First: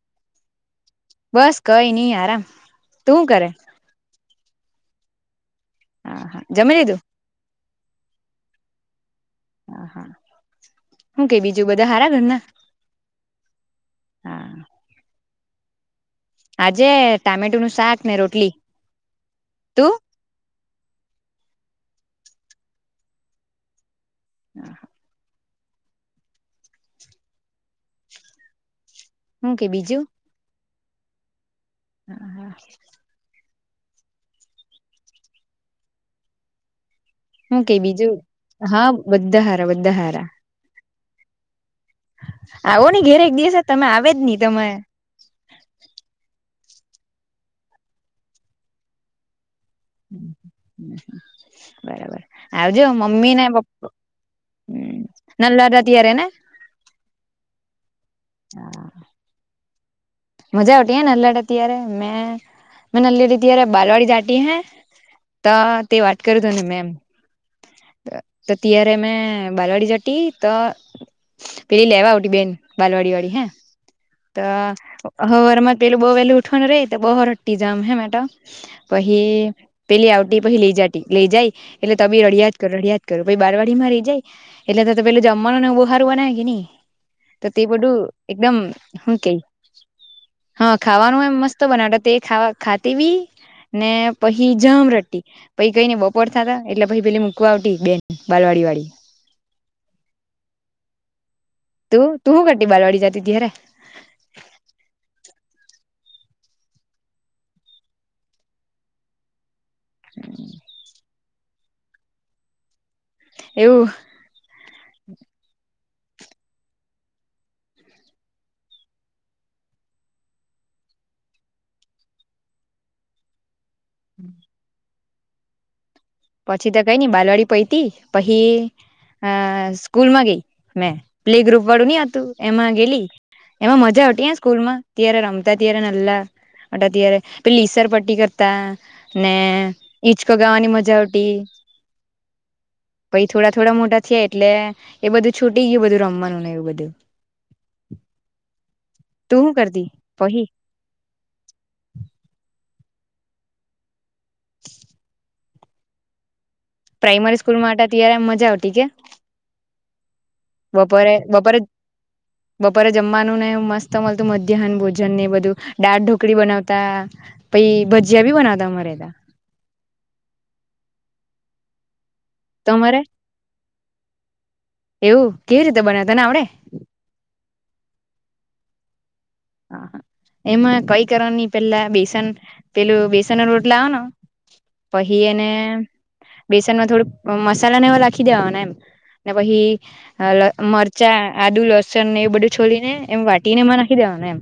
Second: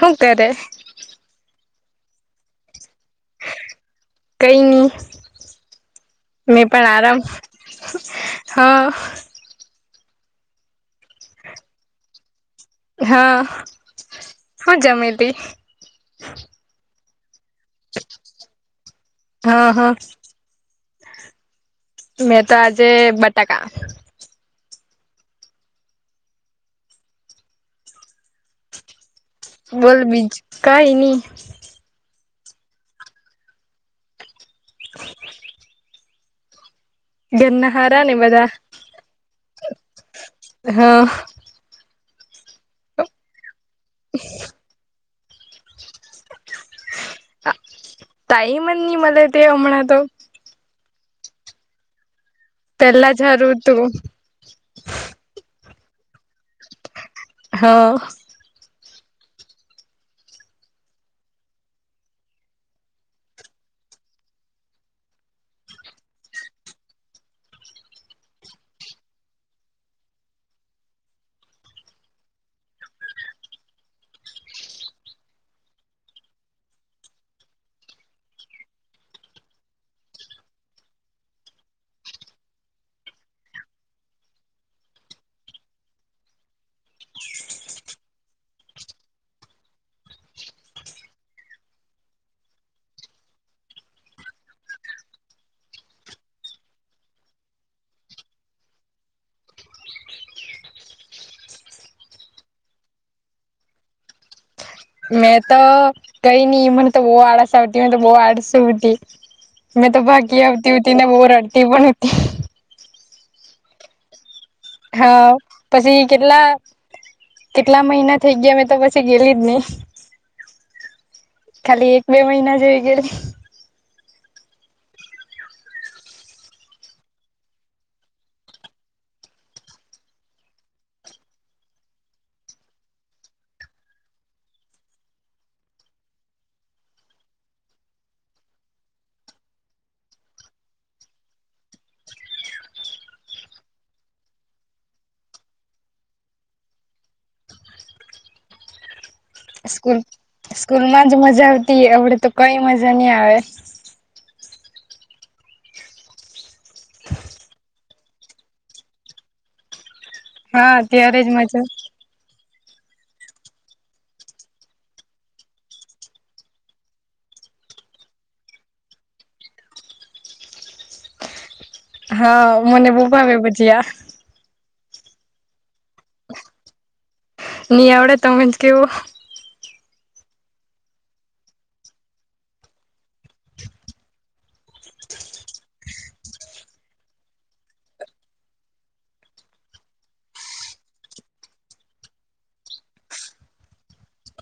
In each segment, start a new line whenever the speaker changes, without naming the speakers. હું કરે?
બસ કઈ નઈ આરામ. તું હું કરે?
કઈ નહી
હા હા
મેં
જમી
પણ
લીધું
આરામ. હ.
હું કેઈ બીજું બધા હારા ઘરના?
હા
હા
શું જમી હતી?
આજે ટામેટુ નું શાક ને રોટલી
હા હા
તું?
મેં તો આજે બટાકા.
હા હા હું કે
બોલ
બીજું
બીજ કઈ નહી.
હમ હા. હું
ઘરના
કે
હારા ને
બીજું
બધા
હા બધા હારા બધા હારા.
હાં.
આવો નહી ઘેરે એક દિવસે તમે આવે જ નહી તમે?
ટાઈમ જ ની મલે તે. હમણાં તો
હ હ બરાબર. આવજો
પેલા
મમ્મી ને
જરૂર તું
પપ્પા નલલા હતા ત્યારે ને
હા
મજા ઉતી હૈ નનલા ત્યારે મેં બાલવાડી જાતી હૈ. ત તે વાત કરું તને મે એમ. તો ત્યારે મેં બાલવાડી જતી તો પેલી લેવા આવ બેન બાલવાડી વાળી હે. હ હવારમાં પેલું બહુ વહેલું ઉઠવાનું રહી તો બહ રડતી જામ હે મેટ પછી પેલી. પછ લઈ જાય એટલે તી રડદ કરો રડિયાદ કરો પ બારવાડી માં રઈ જાય એટલે પે પ જમવાનુંને બો હારું બનાવે કે નહી તો તે બધું એકદમ હું કેઈ હા ખાવાનું એમ મસ્ત બનાવતા તે ખાવા ખાતી બી ને પછી જામ રડટી પછી કઈને બપોર થાતા એટલે પછી પેલી મૂકવા આવતી બેન બાલવાડી ડી વાળી.
[inaudible]
તું તું હું કરતી બાાલવાડી જતી ત્યારે?
મેં તો કઈ નઈ મને તો બહુ આળસ આવતી મને તો બહુ આળસુ ‌હતી. મેં તો ભાગી આવતી હોતી ને બહ રડટી પણ હતી
એવું
હા પછી કેટલા કેટલા મહિના થઇ ગયા મે તો પછી ગેલી જ નહી. ખાલી એક બે મહિના જેવી ગયલી.
[inaudible] પછી તો કઈ નઈ બાલવાડી પૈયતી પહી અ સ્કૂલમાં ગઈ મે પ્લે ગ્રુપ વાળું નહીં હતું એમાં ગેલી એમાં મજા આવતી સ્કૂલ માં ત્યારે રમતા ત્યારે નલ્લા અત્યારે પે ઈસર પટ્ટી કરતા ને ઈચકો ગાવાની મજા આવ તી
[inaudible]
પહી થોડા થોડા મોટા થયા એટલે એ બધું છૂટી ગયું બધું રમવાનું ને એવું બધું.
[inaudible]
તું શું કરતી
સ્કૂલ
પહી
સ્કૂલમાં જ મજા આવતી અવડે તો કઈ મજા નઈ આવે
પ્રાઈમરી સ્કૂલમાં માટે અ ત્યારેમ મજા આવતી કે
હા
બપોરે
ત્યારે જ
બપોરે
મજા
બપોરે જમવાનું ને મસ્ત મળતું મધ્યાહન ભોજન ને બધું, દાળ ઢોકળી બનાવતા પહી ભજીયા ભી બના દ મારેદ
[inaudible] હા મને
તમારે
બો ભાવે ભજીયા
એવું કેવી રીતે બનાવ તને આવડે
નિયા આવળે તમેજ કેવો
હા એમાં કઈ કરવા નની પેલા બેસન પેલું બેસન નુ લોટલાવાનો પહી એને બેસનમાં થોડું મસાલાને એ લખી દેવાના એમ ને પહી મરચા આદુ લસણ એ બધું છોલી ને એમ વાટીને એમાં નાખી દેવાન ન અમ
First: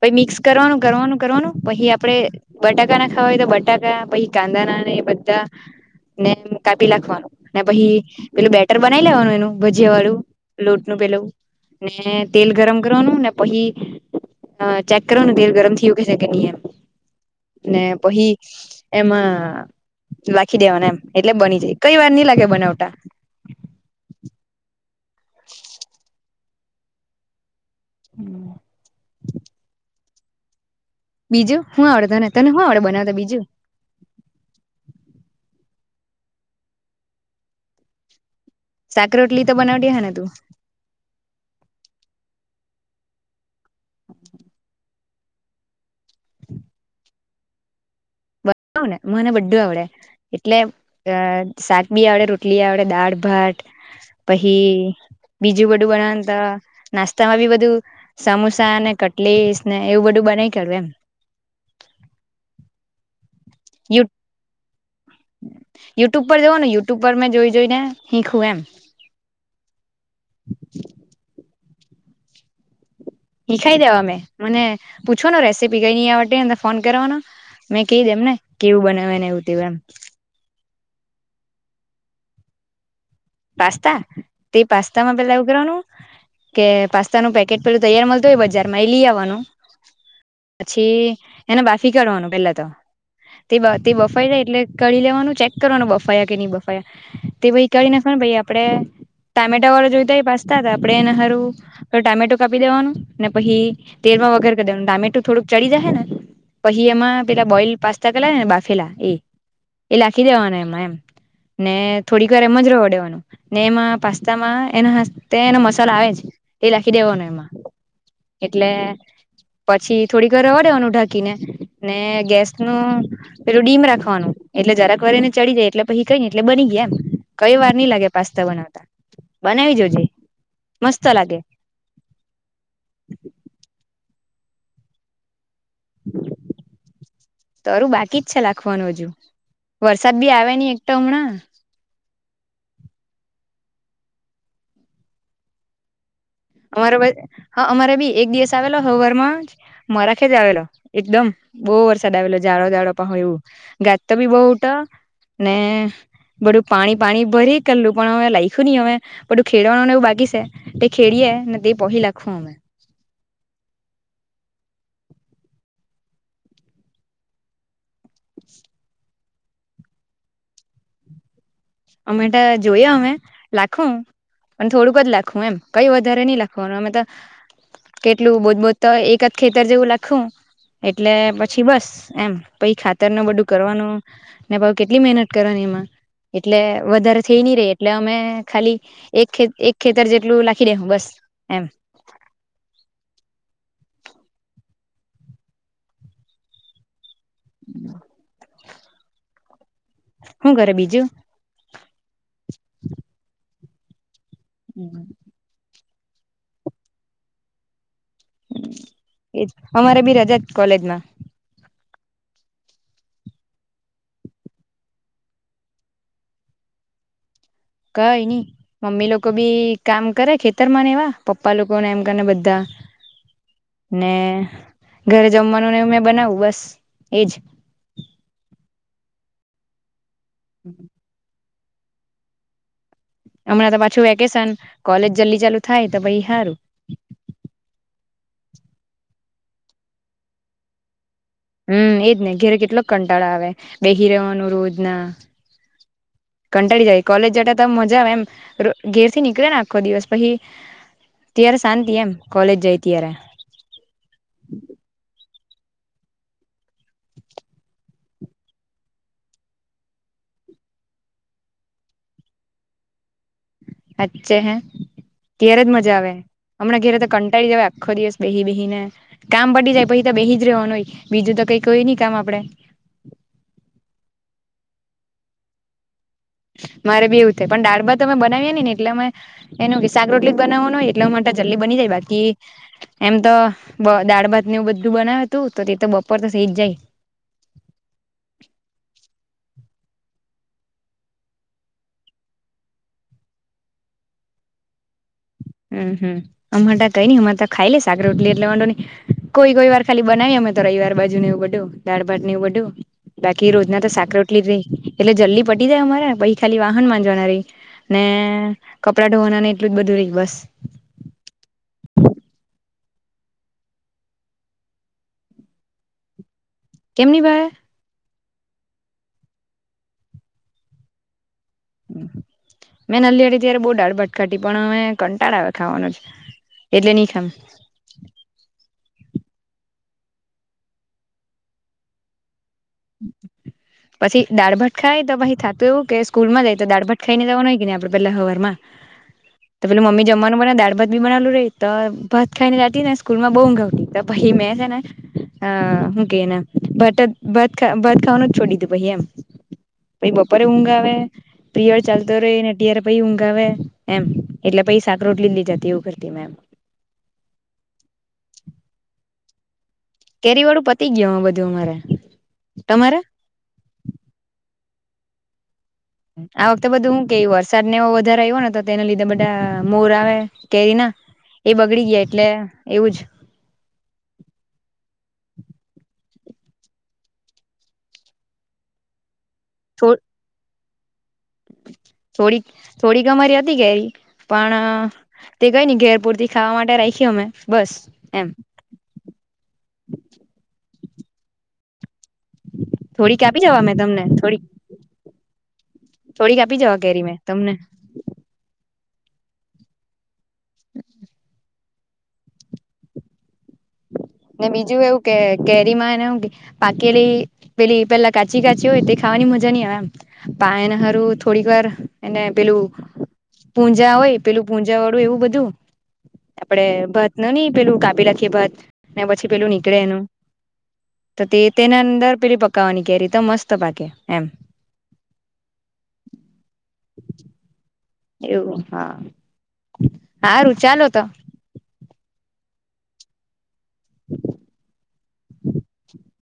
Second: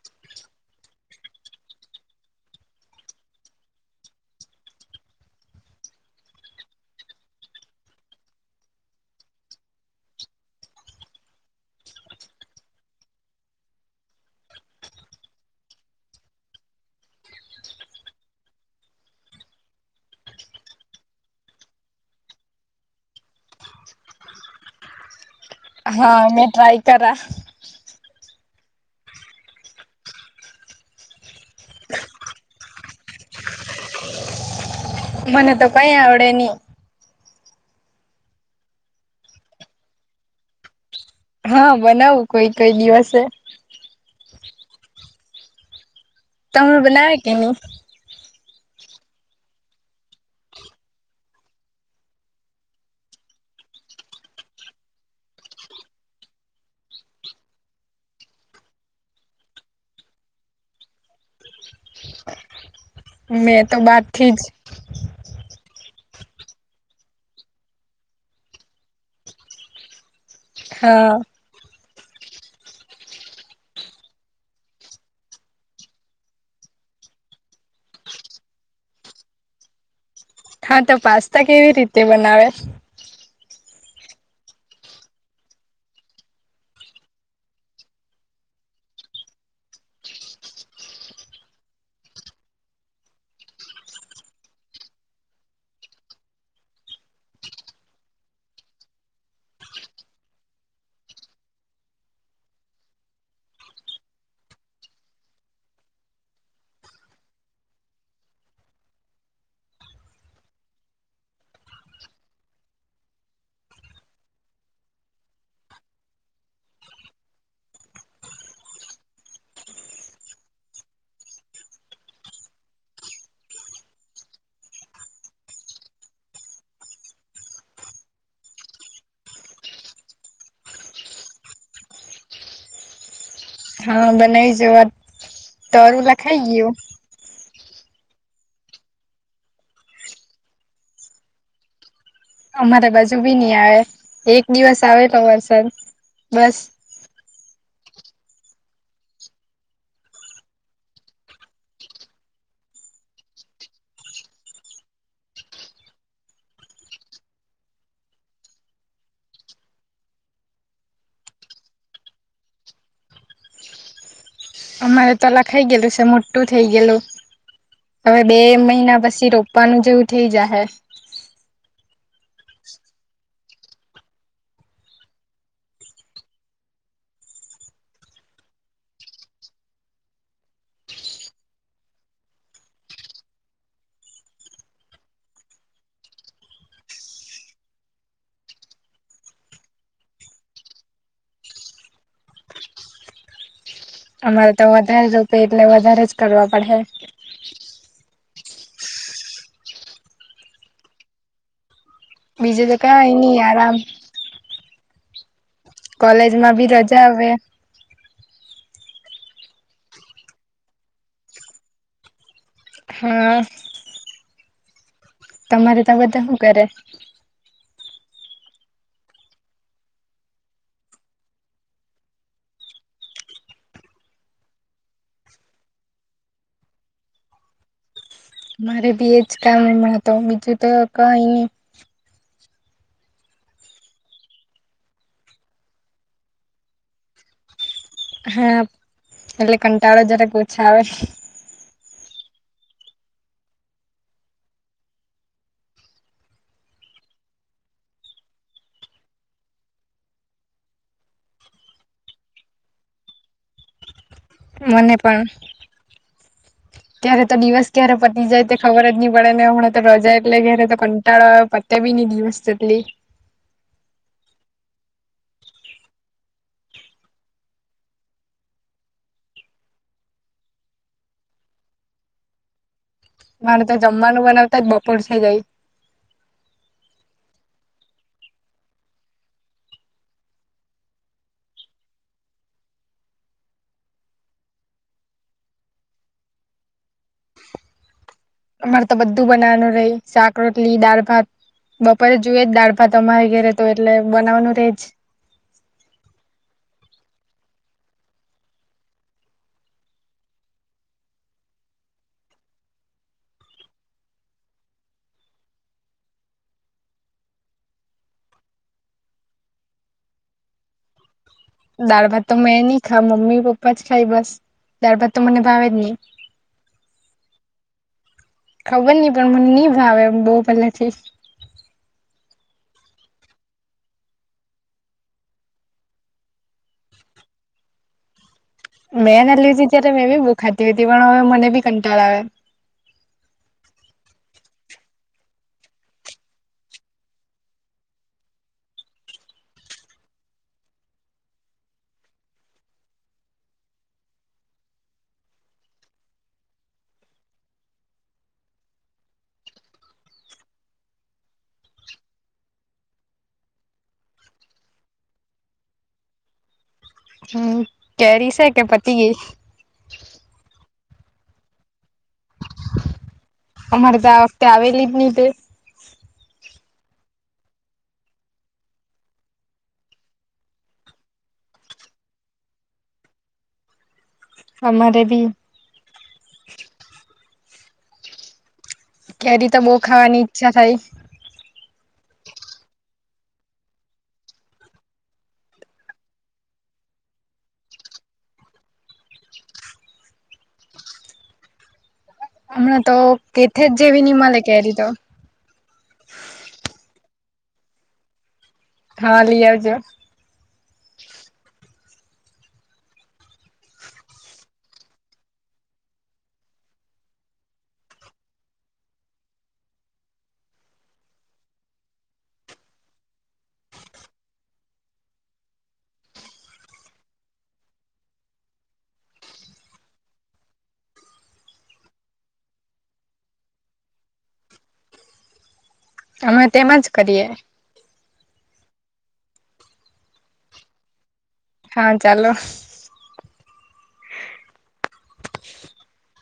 પહી મિક્સ કરવાનું કરવાનું કરવાનું પહી આપડે બટાકા ના ખાવા હોય તો બટાકા પહી કા નાંદા ના એ બધા ને અમ કાપી લખવાનું ને પહી પેલું બેટર બનાવી લેવાનું એનું ભજીયા વાળું લોટનું પેલું ને તેલ ગરમ કરવાનું ને પહી હ ચેક કરો ને તેલ ગરમ થયું ઉકે છે કે નહી એમ ને પહી એમાં લાખી દેવાના એમ એટલે બની જાય કઈ વાર નઈ લાગે બનાવટા
[inaudible] હા મેં ટ્રાય કરા
હમ બીજું હું આવડતોને તને હું આવડ બનાવતા બીજું
મને તો કઈ આવડે નહી
સાક રોટલી તો બનાવતી હે ને તું
હા બનાવું કોઈ કઈ દિવસે તમે બનાવે કે ની
બનાઉ ન મને બડ્ધુ આવડે એટલે અ શાક બી આવડે રોટલી આવડે દાળ ભાટ પહી બીજું બધું બનાવા ત નાસ્તા માં બી બધું સમોસા ને કટલેસ ને એવું બધું બનાઈ કાઢુ એમ
મેં તો બાર થી જ
યુટ્યુબ પર જવો યુટ્યુબ પર મેં જોઈ જોઈને હીખું એમ
હા
શીખાઈ દેવા અમે મને પૂછોનો રેસીપી કઈ ની આવટી ફોન કરવાનો મેં કહી દેમને કેવું બનાને એવું તેવું એમ
હા તો પાસ્તા કેવી રીતે બનાવે.
પાસ્તા તે પાસ્તા માં પેલા ઉ કરવારવાનું. કે પાસ્તા નું પેકેટ પેલું તૈયાર મળતું હોય બજાર માં એ લઈ આવવાનું પછી એને બાફી કાઢવાનું પેલા તો તે બફાઈ જાય એટલે કળી લેવાનું ચેક કરવાનું બફાયા કે નહી બફાયા તે ભ ઈ કીયને પણ ભાઈ આપડે ટામેટા વાળો જોઈતા પાસ્તા તો આપડેને હારું ટામેટો કાપી દેવાનું ને પહી તેલ વગર કનું ટામેટું થોડુંક ચડી જાય હ્ ને પછી એમાં પેલા બોઈલ પાસ્તા કરલા ને બાફેલા એ એ લાખી દેવાના એમાં એમ ને થોડીક વાર એમજ રવ ડ્યો ને એમાં પાસ્તામાં એ એનોતે મસાલા આવે જ એ લખી દેવાનો એમાં એટલે પછી થોડી ઘ રવાડેવાનું ઢાંકીને ને ગેસ નું પેલું ડીમ રાખવાનું. એટલે જરાક વાર એને ચડી જાય એટલે પછી કઈ ને એટલે બની ગયા એમ કઈ વાર ની લાગે પાસ્તા બનાવતા બનાવી જોજે મસ્ત લાગે.
[inaudible] હા બનાવી જ વઆ તરુલા ખાઈ ગયું.
તરું બાકી જ છે લખવાનું હજુ વરસાદ બી આવે નહી એકટા હમણાં
અમારે બાજુ બી નહ આવે એક દિવસ આવે તો વરસાત
અમારા વ ત હા અમારે ભી એક દિવસ આવેલો હવારમાં મારા ખેજ આવેલો એકદમ બહુ વરસાદ આવેલો જાઝડો જાડો હોય એ ગાત તો બી બહુટા ને બધું પાણી પાણી ભરી કરલું પણ હવે લાઈખ્યું નહી હવે બધું ખેડવાનુંને એવું બાકી છે તે ખેડીએ તે પોહી લખો અમે
અમારે તો લખાઈ ગયલું છે મોટું થઇ ગયલું. હવે બે મહિના પછી રોપવાનું જેવું થઇ જા હે
અમેટા જોયા અમે લાખો પણ થોડુંક જ લખવું એમ કઈ વધારે નહી લખવાનું અમે તો કેટલું બોજ બો તો એક જ ખેતર જેવું લખું એટલે પછી બસ એમ પહી ખાતર ન બધું કરવાનું ને પહ કેટલી મહેનત કરવાની એમાં એટલે વધારે થઈ નહી રે એટલે અમે ખાલી એક એક ખેતર જેટલું લખી દે બસ એમ
[inaudible] અમારે તો વધારે રૂપે એટલે વધારે જ કરવા પડે
હું ઘરે બીજું
બીજે જ ત કાઇ ની આરામ
હમ
કોલેજમાં બી રજા આવે
એજ અમારે બી રજા જ કોલેજમાં
હા તમારે તો બધા શું કરે
કઈ નઈ મમ્મી લોકો બી કામ કરે ખેતર માં ને એવા પપ્પા લોકોને એમ કરીને બધા
હ
ને ઘરે જમવાનું ને મેં બનાવું બસ એજ
મારે બી એજ કામ ન મળતો બીજું તો કઈ ની
હમણાં તો પાછું વેકેશન કોલેજ જલ્દી ચાલુ થાય તો પહી હારું
હા એટલે કંટાળો જરાક ઓછા આવે
હમ એજ નહ ઘેરે કેટલોક કંટાળા આવે બેહી રવાનું રોજ ના કંટાળી જાય કોલેજ જતા ત મજા આવે એમ ઘેર થી નીકળે ને આખો દિવસ પછી ત્યારે શાંતિ એમ કોલેજ જાય ત્યારે
મને પણ ત્યારે તો દિવસ ક્યારે પતી જાય તે ખબર જ નહી પડે ને હણા તો રજા એટલે ક્યારે તો કંટાળો પતેી બની દિવસલે
અચ્છે હૈ તરત મજા આવે હમણા ઘેરે તો કંટાળી જવા આખો દિવસ બેહી બેહી ને કામ પડી જાય પછી તો બેહી જ રહેવાનું હોય બીજું તો કઈ કોઈ નહી કામ આપડે
તત બપરસ જાય
હ મારે બેવું થાય પણાળા અમે બનાવી્યા ને એટલેમે એ વિાક રોટલી જ બનાવવા ન હોય એટલે માટે જલ્દી બની જાય બાકી એમ તો દાળ ભાત નું બધું બનાવ્યું હતું તો તે તો બપોર તો સઇ જ જાય
અમારે તો બધું બનાવાનું ર શાક રોટલી દાળ ભાત બપોરે જોુય જ દાળભા તમારે ઘેરે તો એટલે બનાવવાનું રેજ
હમ હમ અમટા કઈ ન અમારે ખાઈ લે સાકર રોટલી એટલે ડોની કોઈ કોઈ વાર ખાલી બનાવી અમે તો રવિવાર બાજુ ને એવું બધું દાળ ભાત નેવું બધું બાકી રોજના તો સાકરટલી જ રહી એટલે જલ્દી પટી જાય અમારા પછ ખાલી વાહન માંજવાના રહી ને કપડાં ધોવાનાને એટલું જ બધું રહી બસ
દાળ ભાત તો મેં નહી ખા મમ્મી પપ્પા જ ખાય બસ દાળભાત તો મને ભાવે જ નહી
કેમની ભાઈ
ખબર નહી પણ મને ની ભાવે મને બહુ પહેલેથી
મેં નનલિ હતી ત્યારે બહુ દાળભાત ખાતી પણ અ હવે કંટાળ આવે ખાવાનો જ એટલે નહીં ખામ
મેંને લીધી ત્યારે મેં બી બહુ ખાતી હતી પણ હવે મને બી કંટાળો આવ્યો
[unintelligible] પછી દાળભટ ખાય તો પછી થતું એવું કે સ્કૂલ માં જાય તો દાળભટ ખાઈ ને જવાનું હોય કે ન આપડે પેલા હવારમાં
[inaudible]
તો પેલું મમી જમવાનું બના દાળ ભાત બી બનાલું રહી તો ભાત ખાઈને જતી ને સ્કૂલમાં બહુઊંઘવતી ભ હ મે છેના અ કે એને બટ બ ભત ખાવાનું જ છોડીધું પછ એમ પછી બપોરે ઊંઘ આવે પ્રિયડ ચાલતો રહે એને અત્યારે પછી ઊંઘ આવેે એમ એટલે પછી સાક રોટલી લઈ જતી એવું કરતી મે એમ.
હમ કેરી છે કે પતિ
કેરી વાળું પતી ગય બધું અમારે. તમારે
અમારે તો આ વખતે આવેલી જ નહીં તે.
તો બધું હું કે વરસાદ ને વધારે આવ્યો ને તો તેના લીધે બધા મોર આવે કેરી ના એ બગડી ગયા એટલે એવું જ
આમારે બી કેરી તો બહુ ખાવાની ઈચ્છા થાય
થોડીક થોડીક અમારી હતી ઘરી પણ તે કઈ ને ઘેર પૂરતી, ખાવા માટે રાખી અમે બસ એમ
[unintelligible] હમણાં તો
થોડીક આપી જવા
કેથે જ
મેં તમને
જેવી ની મળ
થોડીક
કેરી તો,
થોડીક આપી જવા કેરી મે તમને
હા લીયા જો
ને બીજું એવું કે કેરી માં પાકેલી પેલી પેલા કાચી કાચી હોય તે ખ વાની મજા નઈ આવે એમ પા હારું થોડીક વાર એને પેલું પૂંજા હોય પેલું પૂંજા વાળું એવું બધું આપડે ભત ન નહ પેલું કાપી રાખીએ ભત ને પછી પેલું નીકળે એનું તો તે તેના અંદર પેલી પકાવવાની કે રીતે મસ્ત પાકે એમ
અમે તેમાંજ કરીએ
એવું હા સારું ચાલો તો.
હા ચાલો
[unintelligible]
[unintelligible]